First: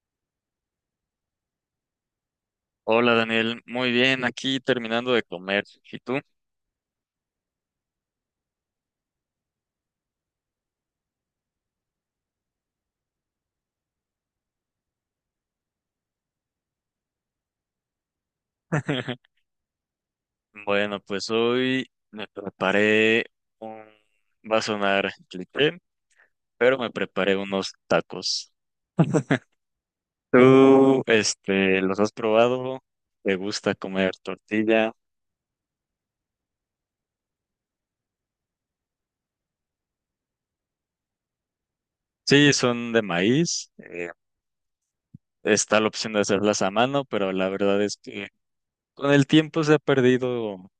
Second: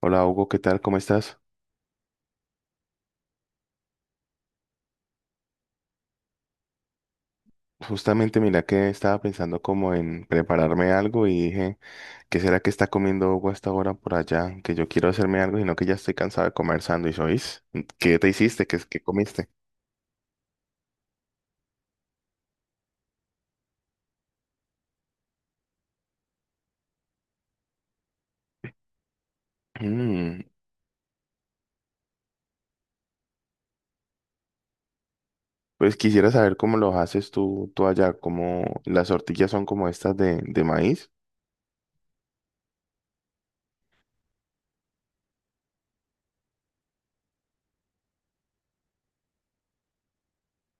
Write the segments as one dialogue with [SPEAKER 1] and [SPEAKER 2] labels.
[SPEAKER 1] Hola Hugo, ¿qué tal? ¿Cómo estás?
[SPEAKER 2] Hola Daniel, muy bien, aquí terminando de comer. ¿Y tú?
[SPEAKER 1] Justamente mira que estaba pensando como en prepararme algo y dije, ¿qué será que está comiendo Hugo hasta ahora por allá? Que yo quiero hacerme algo, sino que ya estoy cansado de comer sándwich, ¿oís? ¿Qué te hiciste? ¿Qué comiste?
[SPEAKER 2] Bueno, pues hoy me preparé un... Va a sonar cliché, pero me preparé unos tacos.
[SPEAKER 1] Mm,
[SPEAKER 2] ¿Tú, los has probado? ¿Te gusta comer tortilla?
[SPEAKER 1] pues quisiera saber cómo los haces tú allá, cómo las tortillas son como estas de maíz.
[SPEAKER 2] Sí, son de maíz. Está la opción de hacerlas a mano, pero la verdad es que con el tiempo se ha perdido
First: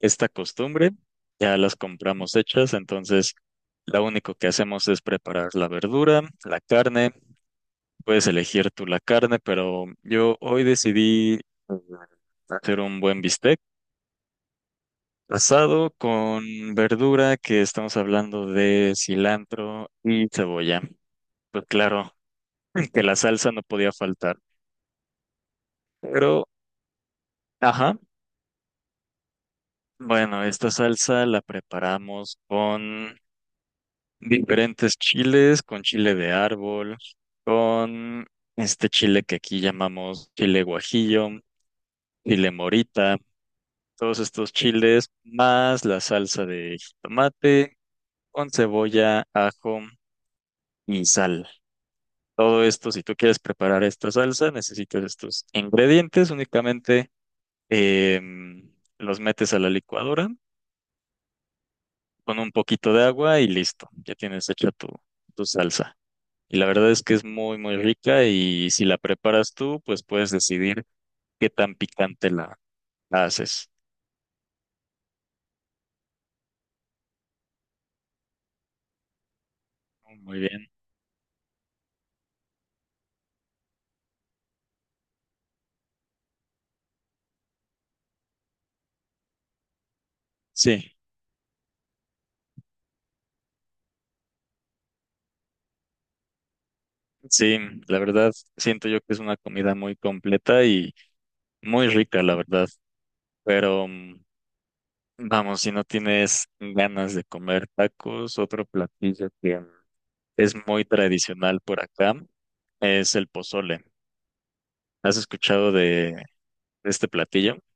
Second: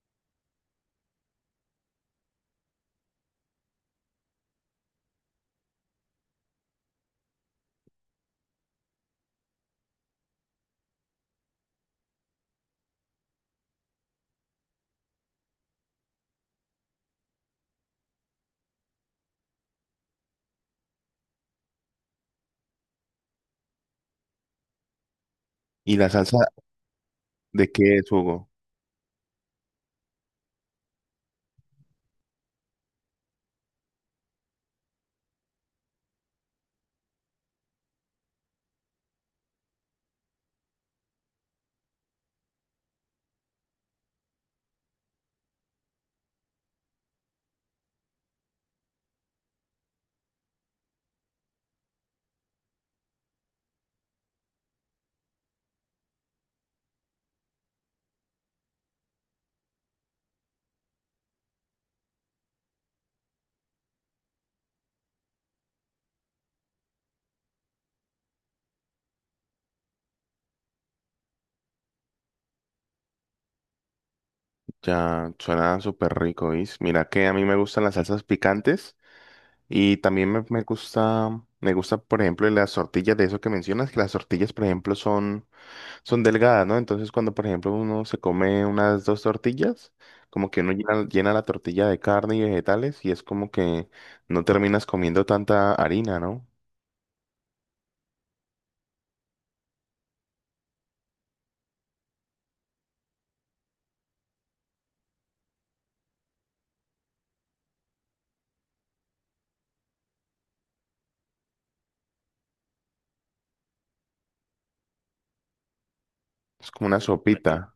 [SPEAKER 2] esta costumbre, ya las compramos hechas, entonces lo único que hacemos es preparar la verdura, la carne, puedes elegir tú la carne, pero yo hoy decidí hacer un buen bistec asado con verdura que estamos hablando de cilantro y cebolla. Pues claro, que la salsa no podía faltar,
[SPEAKER 1] ¿Y la salsa
[SPEAKER 2] pero,
[SPEAKER 1] de qué
[SPEAKER 2] ajá,
[SPEAKER 1] es, Hugo?
[SPEAKER 2] bueno, esta salsa la preparamos con diferentes chiles, con chile de árbol, con este chile que aquí llamamos chile guajillo, chile morita, todos estos chiles, más la salsa de jitomate, con cebolla, ajo y sal. Todo esto, si tú quieres preparar esta salsa, necesitas estos ingredientes, únicamente em, los metes a la licuadora con un poquito de agua y listo, ya tienes hecha tu salsa. Y la verdad es que es muy, muy rica y si la preparas tú, pues puedes decidir qué tan picante la haces.
[SPEAKER 1] Ya suena súper rico, ¿oís? Mira que a mí me gustan las salsas picantes. Y también
[SPEAKER 2] Muy
[SPEAKER 1] me, me
[SPEAKER 2] bien.
[SPEAKER 1] gusta, me gusta, por ejemplo, las tortillas de eso que mencionas, que las tortillas, por ejemplo, son delgadas, ¿no? Entonces, cuando, por ejemplo, uno se come unas dos tortillas, como que uno
[SPEAKER 2] Sí,
[SPEAKER 1] llena la tortilla de carne y vegetales y es como que no terminas comiendo tanta harina, ¿no?
[SPEAKER 2] sí, la verdad siento yo que es una comida muy completa y muy rica, la verdad. Pero vamos, si no tienes ganas de comer tacos, otro platillo que es muy tradicional por acá es el pozole. ¿Has escuchado de
[SPEAKER 1] Es como una
[SPEAKER 2] este platillo?
[SPEAKER 1] sopita.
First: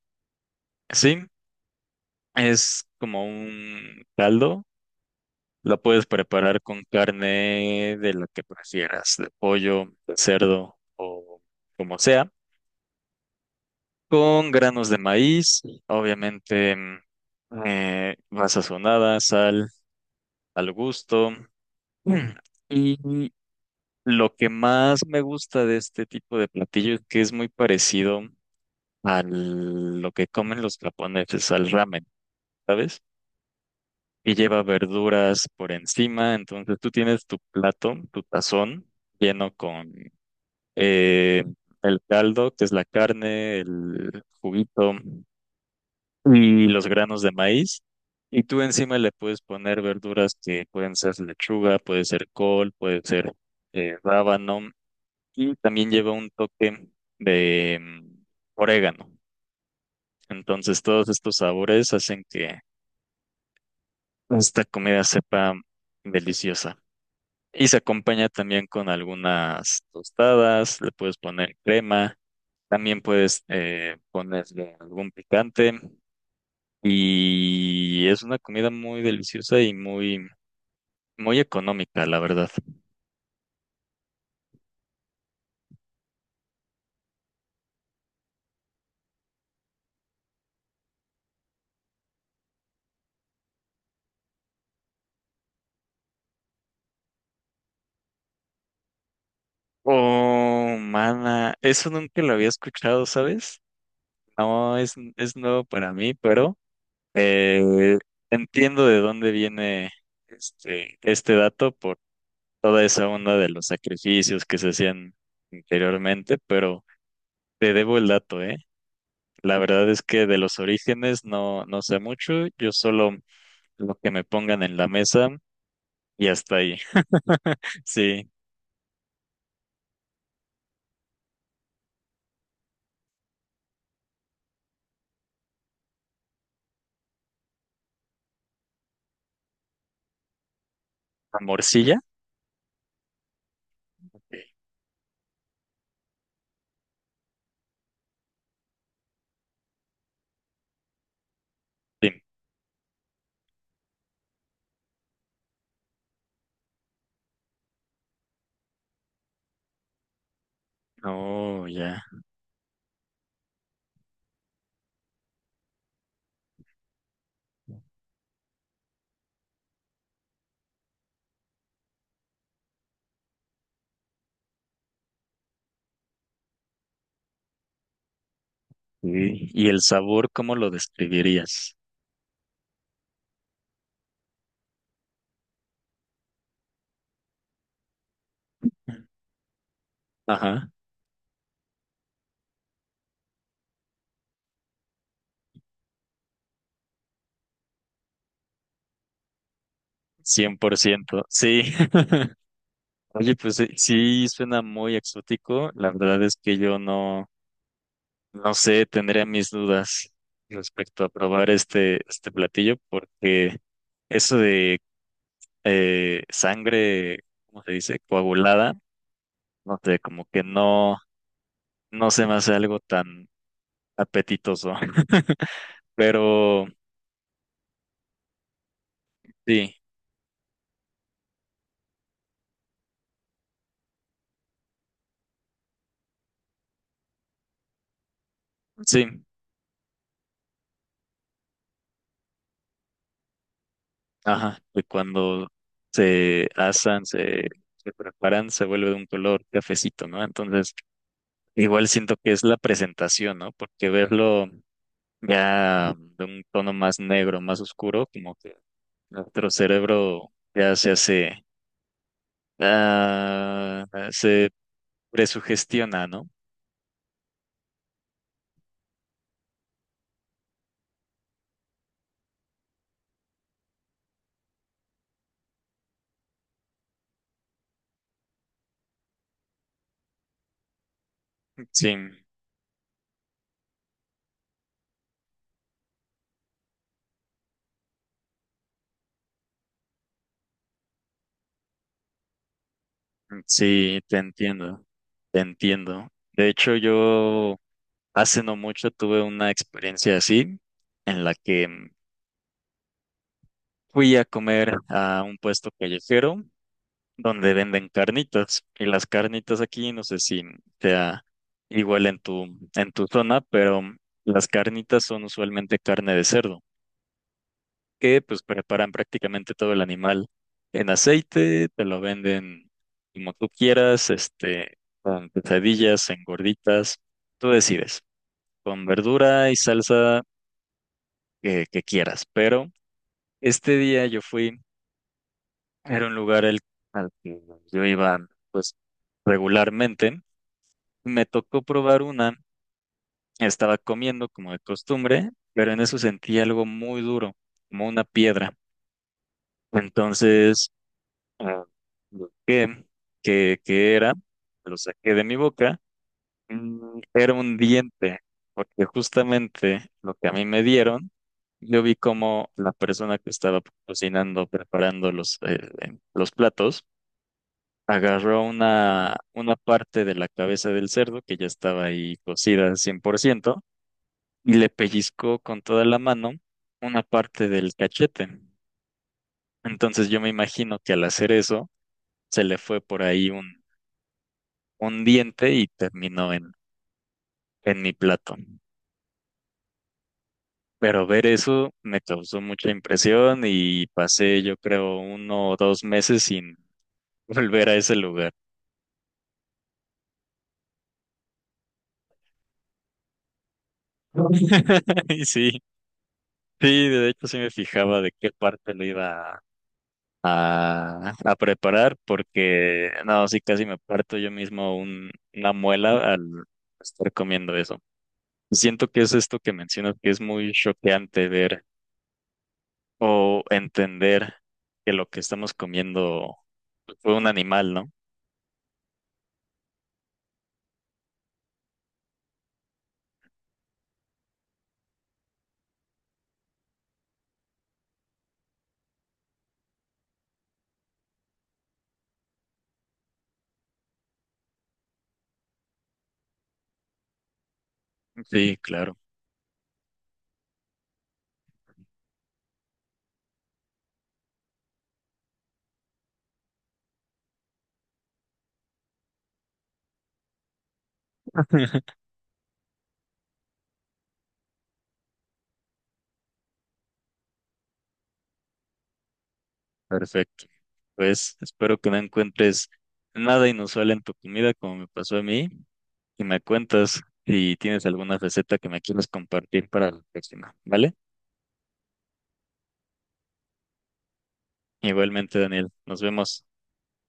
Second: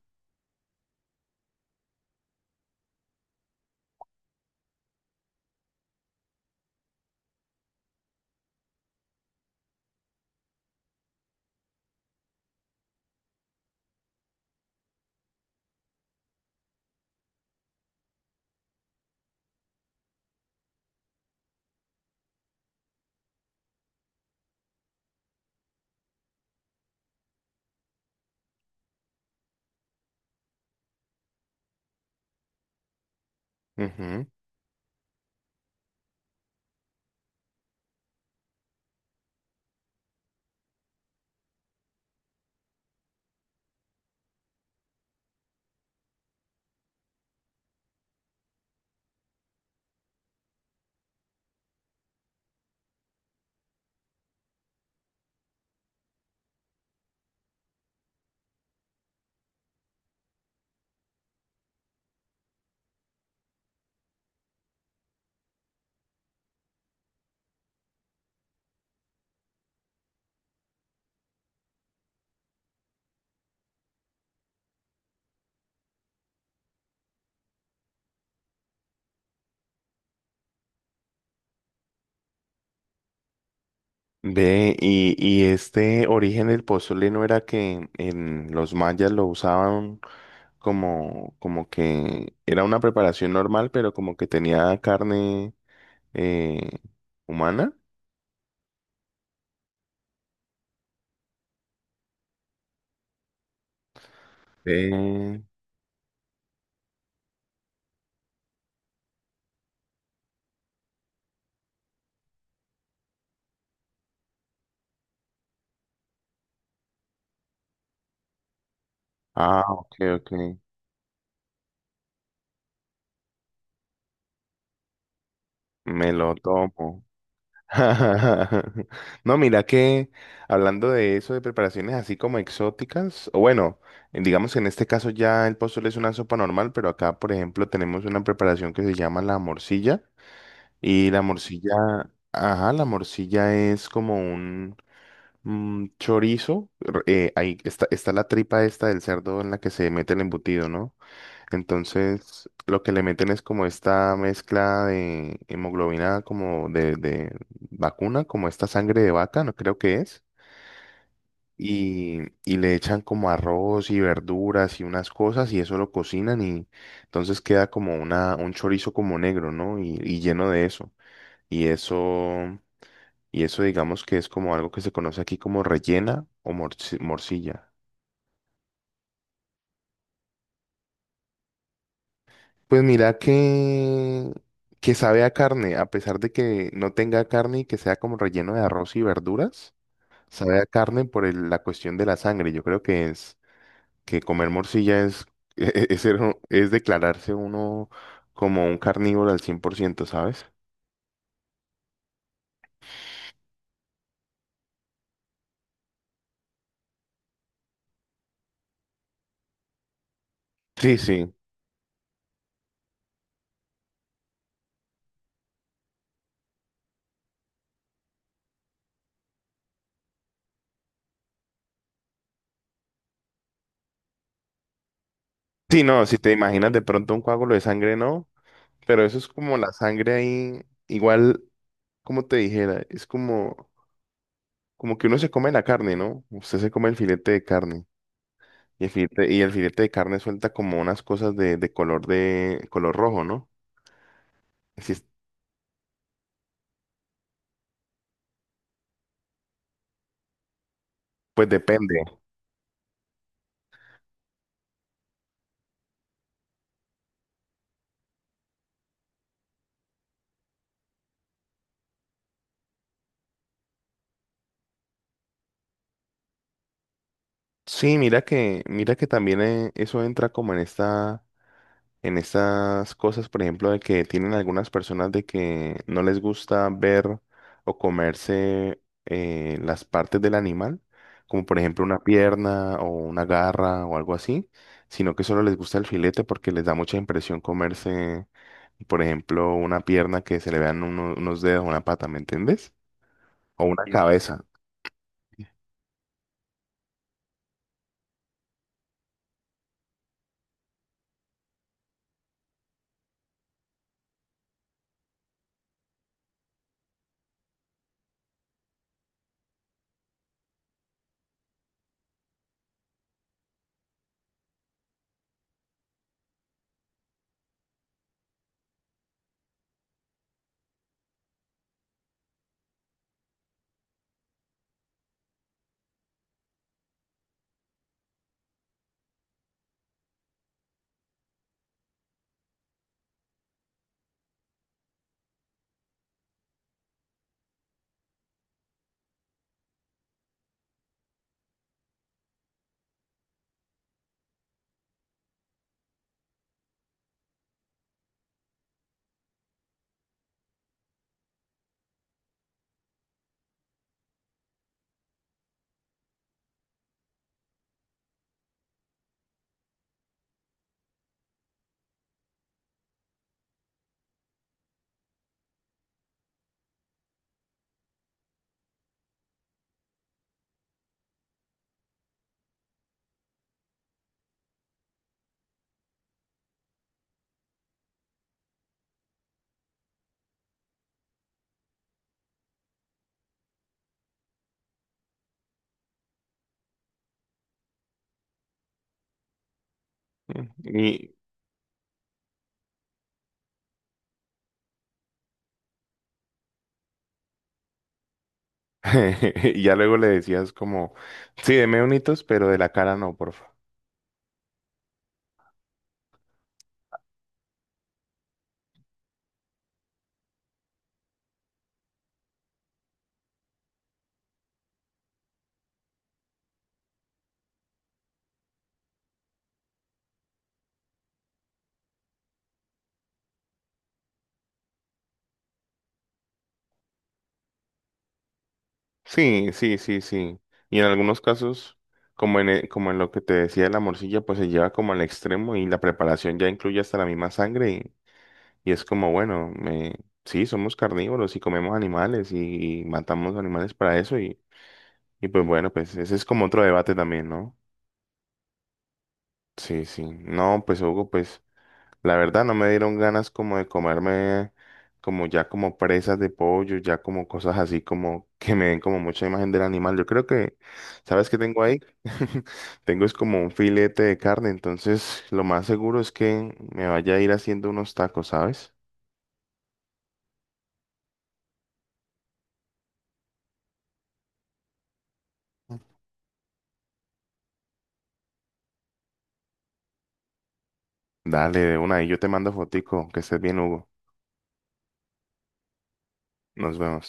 [SPEAKER 2] Sí, es como un caldo. La puedes preparar con carne de la que prefieras, de pollo, de cerdo o como sea, con granos de maíz, obviamente va sazonada, sal al gusto. Mm, Y lo que más me gusta de este tipo de platillo es que es muy parecido a lo que comen los japoneses, al ramen, ¿sabes?
[SPEAKER 1] Ujú.
[SPEAKER 2] Y lleva verduras por encima, entonces tú tienes tu plato, tu tazón lleno con eh, el caldo, que es la carne, el juguito y los granos de maíz. Y tú encima le puedes poner verduras que pueden ser lechuga, puede ser col, puede ser rábano y también lleva un toque de orégano. Entonces todos estos sabores hacen que esta comida sepa deliciosa. Y se acompaña también con algunas tostadas, le puedes poner crema. También puedes ponerle algún picante y es una comida muy deliciosa y muy, muy económica, la verdad.
[SPEAKER 1] Ve, y este origen del pozole no era que en los mayas lo usaban como que era una preparación normal, pero como que tenía carne eh, humana.
[SPEAKER 2] Oh, mana, eso nunca lo había escuchado, ¿sabes? No, es
[SPEAKER 1] Ve.
[SPEAKER 2] nuevo para mí, pero... Eh, entiendo de dónde viene este dato por toda esa onda de los sacrificios que se hacían anteriormente, pero te debo el dato, ¿eh? La
[SPEAKER 1] Ah,
[SPEAKER 2] verdad
[SPEAKER 1] ok,
[SPEAKER 2] es que
[SPEAKER 1] ok.
[SPEAKER 2] de los orígenes no, no sé mucho, yo solo lo que me pongan en la mesa
[SPEAKER 1] Me
[SPEAKER 2] y
[SPEAKER 1] lo
[SPEAKER 2] hasta ahí.
[SPEAKER 1] tomo.
[SPEAKER 2] Sí,
[SPEAKER 1] No, mira que hablando de eso, de preparaciones así como exóticas, o bueno, digamos que en este caso ya el pozole es una sopa normal, pero acá, por ejemplo, tenemos una preparación que se llama la morcilla. Y la
[SPEAKER 2] la
[SPEAKER 1] morcilla,
[SPEAKER 2] morcilla.
[SPEAKER 1] ajá, la morcilla es como un chorizo. Ahí está la tripa esta del cerdo en la que se mete el embutido, ¿no?
[SPEAKER 2] Sí.
[SPEAKER 1] Entonces, lo que le meten es como esta mezcla de hemoglobina, como de vacuna, como esta sangre de vaca, no creo que es.
[SPEAKER 2] Oh, ya.
[SPEAKER 1] Y le echan como arroz y verduras y unas cosas y eso lo cocinan y entonces queda como un chorizo como negro, ¿no? Y lleno de eso. Y eso. Y eso digamos que es como algo que se conoce aquí como rellena o morcilla.
[SPEAKER 2] Sí. ¿Y el sabor, cómo lo describirías?
[SPEAKER 1] Pues mira que sabe a carne, a pesar de que no tenga carne y que sea como relleno de arroz y verduras, sabe a
[SPEAKER 2] Ajá.
[SPEAKER 1] carne por la cuestión de la sangre. Yo creo que es que comer morcilla es, es declararse uno como un carnívoro al 100%, ¿sabes?
[SPEAKER 2] 100%. Sí. Oye, pues sí, sí suena muy exótico. La verdad es que yo no, no sé, tendría mis dudas
[SPEAKER 1] Sí,
[SPEAKER 2] respecto a
[SPEAKER 1] sí.
[SPEAKER 2] probar este platillo, porque eso de sangre, ¿cómo se dice? Coagulada, no sé, como que no, no se me hace algo tan apetitoso.
[SPEAKER 1] Sí, no, si te
[SPEAKER 2] Pero
[SPEAKER 1] imaginas de pronto un coágulo de sangre, no, pero eso es como la
[SPEAKER 2] sí,
[SPEAKER 1] sangre ahí, igual como te dijera, es como, como que uno se come la carne, ¿no? Usted se come el filete de carne. Y el
[SPEAKER 2] sí,
[SPEAKER 1] filete, y el filete de carne suelta como unas cosas de color rojo, ¿no?
[SPEAKER 2] ajá, y
[SPEAKER 1] Así es,
[SPEAKER 2] cuando se asan, se preparan, se vuelve de un color cafecito, ¿no? Entonces
[SPEAKER 1] pues
[SPEAKER 2] igual
[SPEAKER 1] depende.
[SPEAKER 2] siento que es la presentación, ¿no? Porque verlo ya de un tono más negro, más oscuro, como que nuestro cerebro ya se hace, ah, se presugestiona, ¿no?
[SPEAKER 1] Sí, mira que también eso entra como en esta. En estas cosas, por ejemplo, de que tienen algunas personas de que no les gusta ver o comerse las partes del animal, como por ejemplo
[SPEAKER 2] Sí,
[SPEAKER 1] una pierna o una garra o algo así, sino que solo les gusta el filete porque les da mucha impresión comerse, por ejemplo, una pierna que se le vean unos dedos, una pata, ¿me entiendes? O una, entiendo,
[SPEAKER 2] sí, te
[SPEAKER 1] cabeza.
[SPEAKER 2] entiendo, te entiendo. De hecho, yo hace no mucho tuve una experiencia así, en la que fui a comer a un puesto callejero donde venden carnitas. Y las carnitas aquí, no sé si sea igual en tu zona, pero las carnitas son usualmente carne de cerdo, que pues preparan prácticamente todo el animal en aceite, te lo venden como tú quieras, con pesadillas, en gorditas, tú decides, con verdura y salsa que quieras. Pero este día yo fui, era un lugar al que yo iba pues regularmente. Me tocó probar una, estaba comiendo como de costumbre, pero en eso sentí algo muy duro, como una piedra. Entonces, ah, busqué qué era, lo saqué de mi boca, era un diente, porque justamente lo que a mí me dieron, yo vi como la persona que estaba cocinando, preparando los platos, agarró una parte de la cabeza del cerdo que ya estaba ahí cocida al 100% y le pellizcó con toda la mano una parte del cachete. Entonces yo me imagino que al hacer eso se le fue por ahí un diente y terminó en mi plato. Pero
[SPEAKER 1] Y,
[SPEAKER 2] ver eso me causó mucha impresión y pasé yo creo 1 o 2 meses sin volver a ese lugar.
[SPEAKER 1] y ya luego le decías como, sí, deme unitos, pero de la cara no, por favor.
[SPEAKER 2] Y sí, sí, de hecho sí me fijaba de qué parte lo iba a preparar porque no, sí casi me parto yo mismo una muela al estar comiendo eso. Siento que es esto que mencionas que es muy choqueante ver o entender que lo que estamos comiendo fue un animal, ¿no?
[SPEAKER 1] Sí, sí, sí, sí. Y en algunos casos, como en lo que te decía de la morcilla, pues se lleva como al extremo y la preparación ya incluye hasta la misma sangre y es como, bueno, sí, somos carnívoros y comemos animales y matamos animales para eso y pues bueno, pues ese es como otro debate también, ¿no?
[SPEAKER 2] Sí, claro.
[SPEAKER 1] Sí, sí. No, pues Hugo, pues. La verdad no me dieron ganas como de comerme como ya como presas de pollo, ya como cosas así como que me den como mucha imagen del animal. Yo creo que, ¿sabes qué tengo ahí? Tengo es como un filete de carne, entonces lo más seguro es que me vaya a ir haciendo unos tacos, ¿sabes?
[SPEAKER 2] Perfecto. Pues espero que no encuentres nada inusual en tu comida como me pasó a mí y me cuentas si tienes alguna receta que me quieras compartir para la próxima, ¿vale?
[SPEAKER 1] Dale, de una, y yo te mando fotico, que estés bien, Hugo.
[SPEAKER 2] Igualmente, Daniel, nos vemos.
[SPEAKER 1] Nos vemos.